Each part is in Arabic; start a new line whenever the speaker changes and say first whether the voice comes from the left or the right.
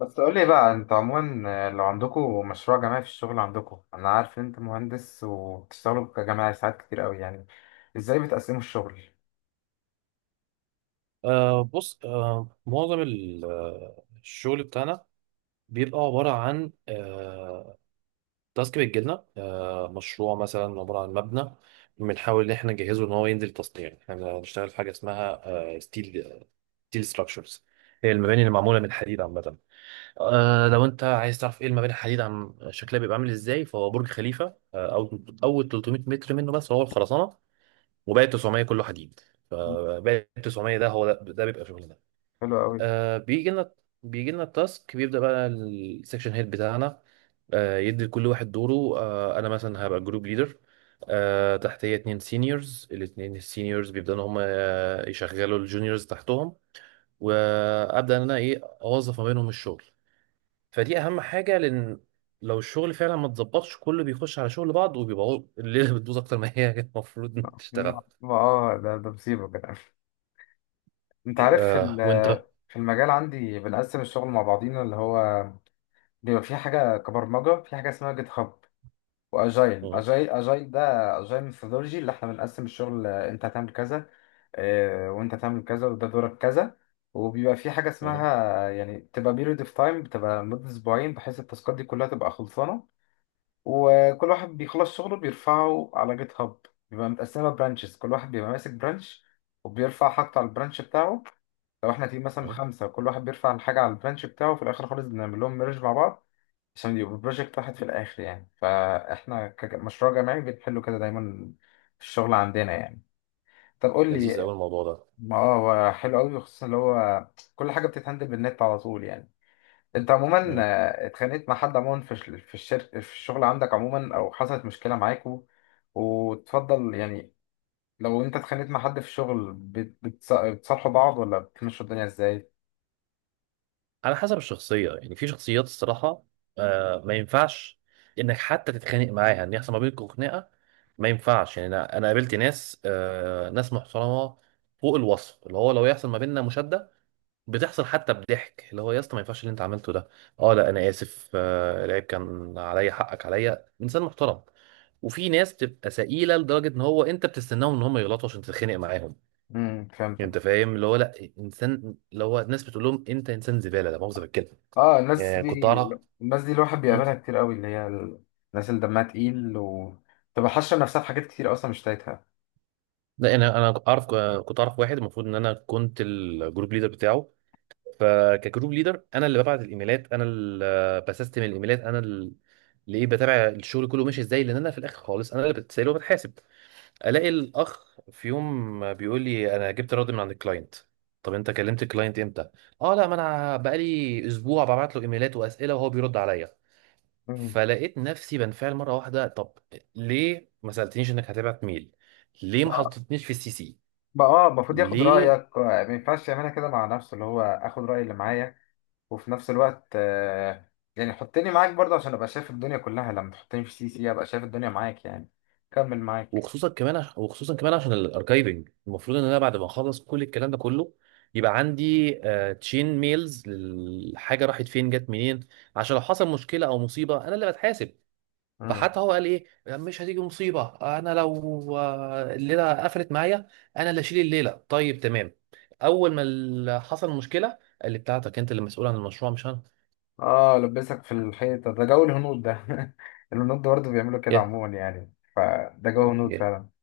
left: بس قول لي بقى، انتوا عموما لو عندكم مشروع جماعي في الشغل عندكم، انا عارف ان انت مهندس وبتشتغلوا كجماعي ساعات كتير قوي يعني. ازاي بتقسموا الشغل؟
right: بص، معظم الشغل بتاعنا بيبقى عبارة عن تاسك بتجيلنا. مشروع مثلا عبارة عن مبنى، بنحاول إن إحنا نجهزه إن هو ينزل تصنيع. إحنا بنشتغل في حاجة اسمها آه ستيل ستيل ستراكشرز، هي المباني اللي معمولة من حديد عامة. لو أنت عايز تعرف إيه المباني الحديد عم شكلها بيبقى عامل إزاي، فهو برج خليفة. أو أول 300 متر منه بس هو الخرسانة، وباقي 900 كله حديد. فباقي 900 ده هو ده. بيبقى شغلنا.
left: حلو قوي.
right: آه بيجي لنا بيجي لنا التاسك، بيبدأ بقى السكشن هيد بتاعنا يدي لكل واحد دوره. انا مثلا هبقى جروب ليدر، تحتيه اتنين سينيورز. الاتنين السينيورز بيبدأوا ان هم يشغلوا الجونيورز تحتهم، وابدأ ان انا اوظف ما بينهم الشغل. فدي اهم حاجة، لان لو الشغل فعلا ما اتظبطش كله بيخش على شغل بعض، وبيبقى الليلة بتبوظ اكتر ما هي المفروض إن تشتغل.
left: اه ده مصيبه كده. انت عارف
right: وانت؟
left: في المجال عندي بنقسم الشغل مع بعضينا، اللي هو بيبقى في حاجه كبرمجه، في حاجه اسمها جيت هاب. واجايل
right: مم،
left: اجايل اجايل ده، اجايل ميثودولوجي، اللي احنا بنقسم الشغل. انت هتعمل كذا، وانت هتعمل كذا، وده دورك كذا. وبيبقى في حاجه اسمها
right: مم،
left: يعني بتبقى بيريود اوف تايم، بتبقى مده اسبوعين، بحيث التاسكات دي كلها تبقى خلصانه. وكل واحد بيخلص شغله بيرفعه على جيت هاب. بيبقى متقسمه برانشز، كل واحد بيبقى ماسك برانش وبيرفع حاجته على البرانش بتاعه. لو احنا تيم مثلا
right: مم.
left: خمسه، كل واحد بيرفع الحاجه على البرانش بتاعه، في الاخر خالص بنعمل لهم ميرج مع بعض عشان يبقى بروجكت واحد في الآخر يعني. فإحنا كمشروع جماعي بنحله كده دايما في الشغل عندنا يعني. طب قول
right: لذيذ
left: لي.
right: قوي الموضوع
left: ما اه هو حلو قوي خصوصا اللي هو كل حاجة بتتهندل بالنت على طول يعني. أنت عموما
right: ده.
left: اتخانقت مع حد عموما في الشركة في الشغل عندك عموما، أو حصلت مشكلة معاكوا وتفضل يعني. لو أنت اتخانقت مع حد في الشغل بتصالحوا بعض ولا بتمشوا الدنيا إزاي؟
right: على حسب الشخصية، يعني في شخصيات الصراحة ما ينفعش انك حتى تتخانق معاها، ان يحصل ما بينكم خناقة ما ينفعش. يعني انا قابلت ناس، ناس محترمة فوق الوصف، اللي هو لو يحصل ما بيننا مشادة بتحصل، حتى بضحك اللي هو يا اسطى ما ينفعش اللي انت عملته ده. اه لا انا اسف، العيب كان عليا، حقك عليا، انسان محترم. وفي ناس بتبقى سئيله لدرجه ان هو انت بتستناهم ان هم يغلطوا عشان تتخانق معاهم.
left: امم،
right: يعني
left: فهمتك.
right: انت فاهم اللي هو لا، انسان اللي هو الناس بتقول لهم انت انسان زباله، لا مؤاخذه بالكلمه.
left: اه،
right: كنت اعرف.
left: الناس دي الواحد
right: مم.
left: بيقابلها كتير قوي، الناس اللي دمها تقيل وتبقى حاشة نفسها في حاجات كتير اصلا مش تايتها.
right: لا، يعني انا اعرف، كنت اعرف واحد المفروض ان انا كنت الجروب ليدر بتاعه. فكجروب ليدر انا اللي ببعت الايميلات، انا اللي بسستم الايميلات، انا اللي بتابع الشغل كله ماشي ازاي، لان انا في الاخر خالص انا اللي بتسال وبتحاسب. الاقي الاخ في يوم بيقول لي انا جبت رد من عند الكلاينت. طب انت كلمت الكلاينت امتى؟ اه لا، ما انا بقالي اسبوع ببعت له ايميلات واسئله وهو بيرد عليا.
left: مم.
right: فلقيت نفسي بنفعل مره واحده. طب ليه ما سالتنيش انك هتبعت ميل؟ ليه ما حطيتنيش في السي سي؟
left: بقى اه المفروض ياخد
right: ليه؟
left: رأيك، ما ينفعش يعملها كده مع نفسه، اللي هو اخد رأي اللي معايا. وفي نفس الوقت يعني حطني معاك برضه عشان ابقى شايف الدنيا كلها، لما تحطني في سي سي ابقى شايف الدنيا معاك يعني. كمل معاك.
right: وخصوصا كمان عشان الاركايفنج، المفروض ان انا بعد ما اخلص كل الكلام ده كله يبقى عندي تشين ميلز الحاجه راحت فين جت منين، عشان لو حصل مشكله او مصيبه انا اللي بتحاسب.
left: مم.
right: فحتى هو قال ايه، مش هتيجي مصيبه، انا لو الليله قفلت معايا انا اللي اشيل الليله. طيب تمام. اول ما حصل مشكله قال لي بتاعتك، انت اللي مسؤول عن المشروع مش انا.
left: اه، لبسك في الحيطة ده جو الهنود ده الهنود برضه بيعملوا كده
right: يا
left: عموما يعني، فده جو هنود
right: يا
left: فعلا.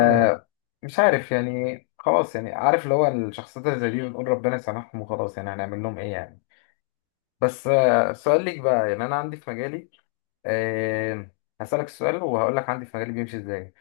right: اه
left: مش عارف يعني، خلاص يعني، عارف اللي هو الشخصيات اللي زي دي بنقول ربنا يسامحهم وخلاص يعني، هنعمل لهم ايه يعني. بس سؤال ليك بقى، يعني انا عندي في مجالي. آه هسألك السؤال وهقول لك عندي في مجالي بيمشي ازاي.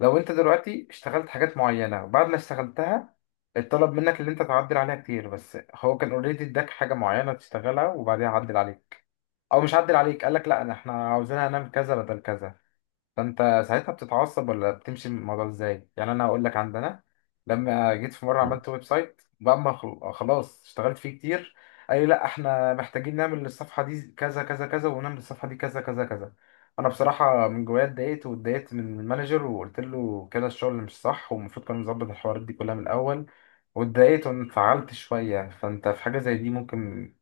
left: لو انت دلوقتي اشتغلت حاجات معينة وبعد ما اشتغلتها اتطلب منك اللي انت تعدل عليها كتير، بس هو كان اوريدي اداك حاجة معينة تشتغلها وبعدين عدل عليك. او مش عدل عليك، قال لك لا انا احنا عاوزينها نعمل كذا بدل كذا. فانت ساعتها بتتعصب ولا بتمشي من الموضوع ازاي؟ يعني انا هقول لك عندنا، لما جيت في مره عملت ويب سايت، بعد ما خلاص اشتغلت فيه كتير، قال لي لا احنا محتاجين نعمل الصفحه دي كذا كذا كذا ونعمل الصفحه دي كذا كذا كذا. انا بصراحه من جوايا اتضايقت، واتضايقت من المانجر وقلت له كده الشغل مش صح، والمفروض كان نظبط الحوارات دي كلها من الاول. واتضايقت وانفعلت شويه. فانت في حاجه زي دي ممكن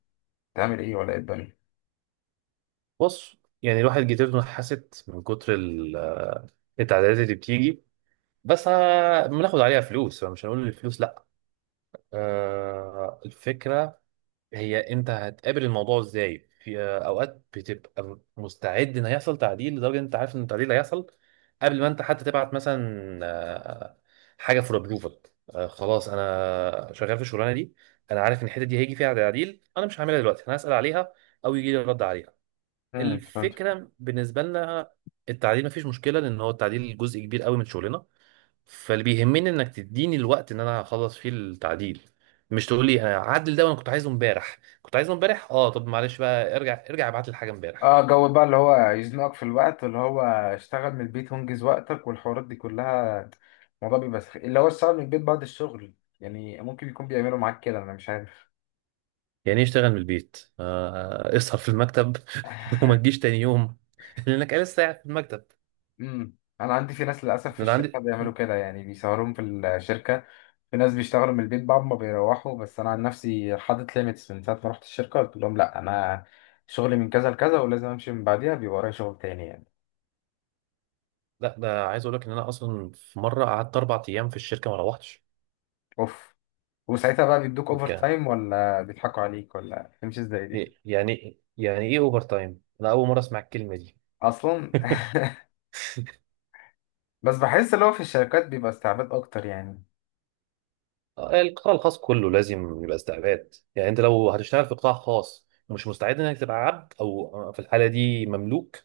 left: تعمل ايه ولا ايه الدنيا؟
right: بص، يعني الواحد جيتته حست من كتر التعديلات اللي بتيجي. بس بناخد عليها فلوس، فمش هنقول الفلوس لا. الفكره هي انت هتقابل الموضوع ازاي. في اوقات بتبقى مستعد ان هيحصل تعديل، لدرجه ان انت عارف ان التعديل هيحصل قبل ما انت حتى تبعت مثلا حاجه فور ابروفل. خلاص انا شغال في الشغلانه دي، انا عارف ان الحته دي هيجي فيها تعديل، انا مش هعملها دلوقتي، انا هسال عليها او يجي لي رد عليها.
left: امم.
right: الفكره بالنسبه لنا التعديل مفيش مشكله، لان هو التعديل جزء كبير قوي من شغلنا. فاللي بيهمني انك تديني الوقت ان انا اخلص فيه التعديل، مش تقول لي هعدل ده وانا كنت عايزه امبارح كنت عايزه امبارح. اه طب معلش بقى، ارجع ابعت لي الحاجه امبارح.
left: اه، جو بقى اللي هو يزنقك في الوقت، اللي هو اشتغل من البيت وانجز وقتك والحوارات دي كلها. الموضوع بيبقى اللي هو اشتغل من البيت بعد الشغل يعني، ممكن يكون بيعملوا معاك كده انا مش عارف.
right: يعني ايه اشتغل من البيت؟ اسهر في المكتب وما تجيش تاني يوم لانك لسه قاعد في المكتب.
left: امم، انا عندي في ناس للاسف في
right: ده انا
left: الشركه
right: عندي.
left: بيعملوا كده يعني، بيسهرهم في الشركه. في ناس بيشتغلوا من البيت بعد ما بيروحوا، بس انا عن نفسي حاطط ليميتس، من ساعه ما رحت الشركه قلت لهم لا انا شغلي من كذا لكذا ولازم امشي من بعديها، بيبقى ورايا شغل تاني يعني.
right: لا، ده عايز اقول لك ان انا اصلا في مره قعدت 4 ايام في الشركه ما روحتش.
left: اوف. وساعتها بقى بيدوك اوفر
right: كان
left: تايم ولا بيضحكوا عليك ولا تمشي ازاي دي؟
right: يعني ايه اوفر تايم؟ انا اول مره اسمع الكلمه دي.
left: اصلا. بس بحس اللي هو في الشركات بيبقى استعباد اكتر يعني.
right: القطاع الخاص كله لازم يبقى استعباد، يعني انت لو هتشتغل في قطاع خاص ومش مستعد انك تبقى عبد او في الحاله دي مملوك.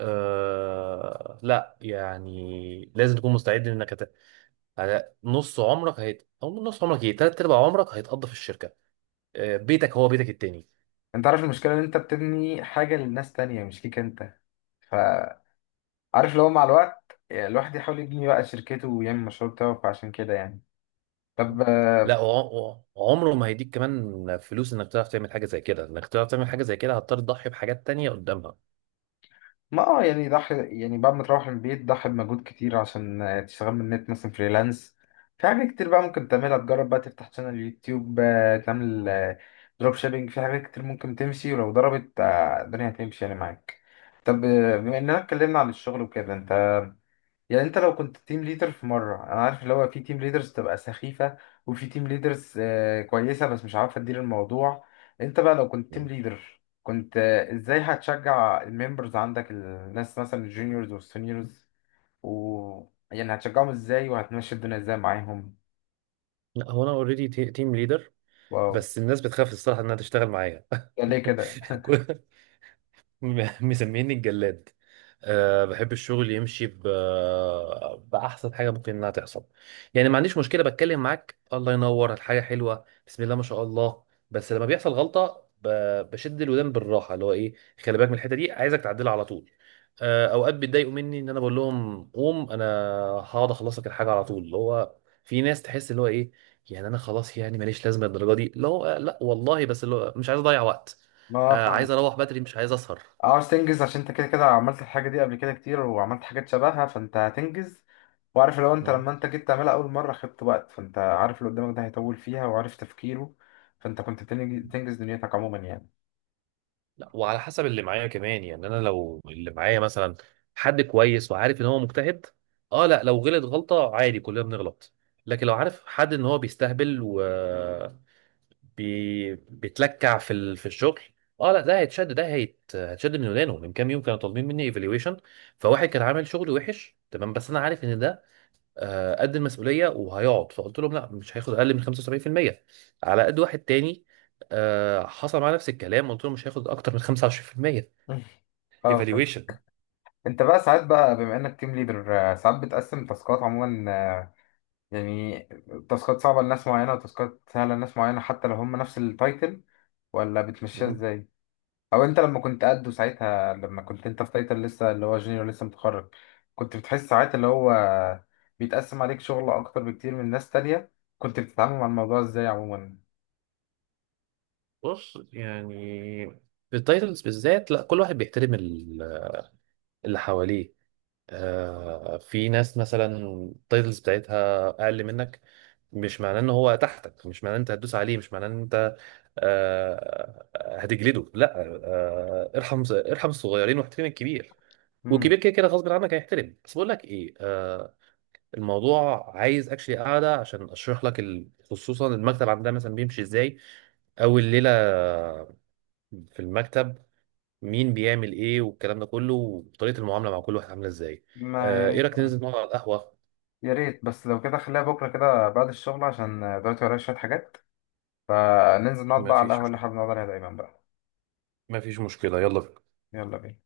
right: لا، يعني لازم تكون مستعد انك على نص عمرك او نص عمرك تلات ارباع عمرك هيتقضى في الشركه. بيتك هو بيتك التاني.
left: انت عارف المشكله ان انت بتبني حاجه للناس تانية مش ليك انت، فعارف اللي هو مع الوقت الواحد يحاول يبني بقى شركته ويعمل المشروع بتاعه، فعشان كده يعني. طب
right: لا، وعمره ما هيديك كمان فلوس انك تعرف تعمل حاجه زي كده. انك تعرف تعمل حاجه زي كده هتضطر تضحي بحاجات تانية قدامها.
left: ما اه يعني ضحي. يعني بعد ما تروح من البيت ضحي بمجهود كتير، عشان تشتغل من النت مثلا فريلانس. في حاجات كتير بقى ممكن تعملها، تجرب بقى تفتح شانل يوتيوب، تعمل دروب شيبينج. في حاجات كتير ممكن تمشي، ولو ضربت الدنيا هتمشي يعني معاك. طب بما اننا اتكلمنا عن الشغل وكده، انت يعني انت لو كنت تيم ليدر في مره، انا عارف اللي هو في تيم ليدرز تبقى سخيفه وفي تيم ليدرز كويسه بس مش عارفه تدير الموضوع. انت بقى لو كنت تيم ليدر، كنت ازاي هتشجع الممبرز عندك، الناس مثلا الجونيورز والسينيورز، و يعني هتشجعهم ازاي وهتمشي الدنيا ازاي معاهم؟
right: لا هو انا اوريدي تيم ليدر،
left: واو.
right: بس الناس بتخاف الصراحه انها تشتغل معايا.
left: ده ليه كده؟
right: كل- مسميني الجلاد. بحب الشغل يمشي بأحسن حاجة ممكن إنها تحصل. يعني ما عنديش مشكلة، بتكلم معاك الله ينور الحاجة حلوة بسم الله ما شاء الله. بس لما بيحصل غلطة بشد الودان بالراحة، اللي هو إيه، خلي بالك من الحتة دي، عايزك تعدلها على طول. أوقات بيتضايقوا مني إن أنا بقول لهم قوم أنا هقعد أخلص لك الحاجة على طول. اللي هو في ناس تحس اللي هو إيه، يعني أنا خلاص، يعني ماليش لازمة الدرجة دي. لا لا والله، بس اللي هو مش عايز أضيع وقت.
left: ما
right: عايز
left: فاهم.
right: اروح بدري مش عايز اسهر.
left: عاوز تنجز عشان انت كده كده عملت الحاجة دي قبل كده كتير، وعملت حاجات شبهها فانت هتنجز. وعارف لو انت
right: مم.
left: لما انت جيت تعملها اول مرة خدت وقت، فانت عارف اللي قدامك ده هيطول فيها وعارف تفكيره. فانت كنت بتنجز دنيتك عموما يعني.
right: لا، وعلى حسب اللي معايا كمان. يعني انا لو اللي معايا مثلا حد كويس وعارف ان هو مجتهد، اه لا لو غلط غلطة عادي، كلنا بنغلط. لكن لو عارف حد ان هو بيستهبل و بيتلكع في الشغل، اه لا ده هيتشد. هيتشد من ودانه. من كام يوم كانوا طالبين مني ايفالويشن، فواحد كان عامل شغل وحش تمام، بس انا عارف ان ده قد المسؤوليه وهيقعد، فقلت لهم لا مش هياخد اقل من 75%. على قد واحد تاني حصل معاه نفس الكلام، قلت له مش هياخد اكتر من 25%
left: اه فهمت.
right: ايفالويشن.
left: انت بقى ساعات بقى بما انك تيم ليدر، ساعات بتقسم تاسكات عموما، يعني تاسكات صعبة لناس معينة وتاسكات سهلة لناس معينة، حتى لو هم نفس التايتل، ولا بتمشيها ازاي؟ او انت لما كنت قده ساعتها، لما كنت انت في تايتل لسه اللي هو جونيور لسه متخرج، كنت بتحس ساعات اللي هو بيتقسم عليك شغل اكتر بكتير من ناس تانية، كنت بتتعامل مع الموضوع ازاي عموما؟
right: بص، يعني في التايتلز بالذات لا، كل واحد بيحترم اللي حواليه. في ناس مثلا التايتلز بتاعتها اقل منك، مش معناه ان هو تحتك، مش معناه ان انت هتدوس عليه، مش معناه ان انت هتجلده لا. ارحم ارحم الصغيرين واحترم الكبير،
left: امم.
right: وكبير كده كده غصب عنك هيحترم. بس بقول لك ايه، الموضوع عايز اكشلي قاعده عشان اشرح لك خصوصا المكتب عندنا مثلا بيمشي ازاي، او الليله في المكتب مين بيعمل ايه والكلام ده كله، وطريقه المعامله مع كل واحد عامله ازاي.
left: ما يا
right: ايه
left: ريت
right: رايك ننزل نقعد على القهوه؟
left: يا ريت بس لو كده خليها بكره كده بعد الشغل عشان دلوقتي ورايا شوية حاجات، فننزل نقعد
right: ما
left: بقى على
right: فيش
left: القهوة اللي
right: مشكله،
left: احنا بنقعد عليها دايما بقى.
right: ما فيش مشكله، يلا بينا.
left: يلا بينا.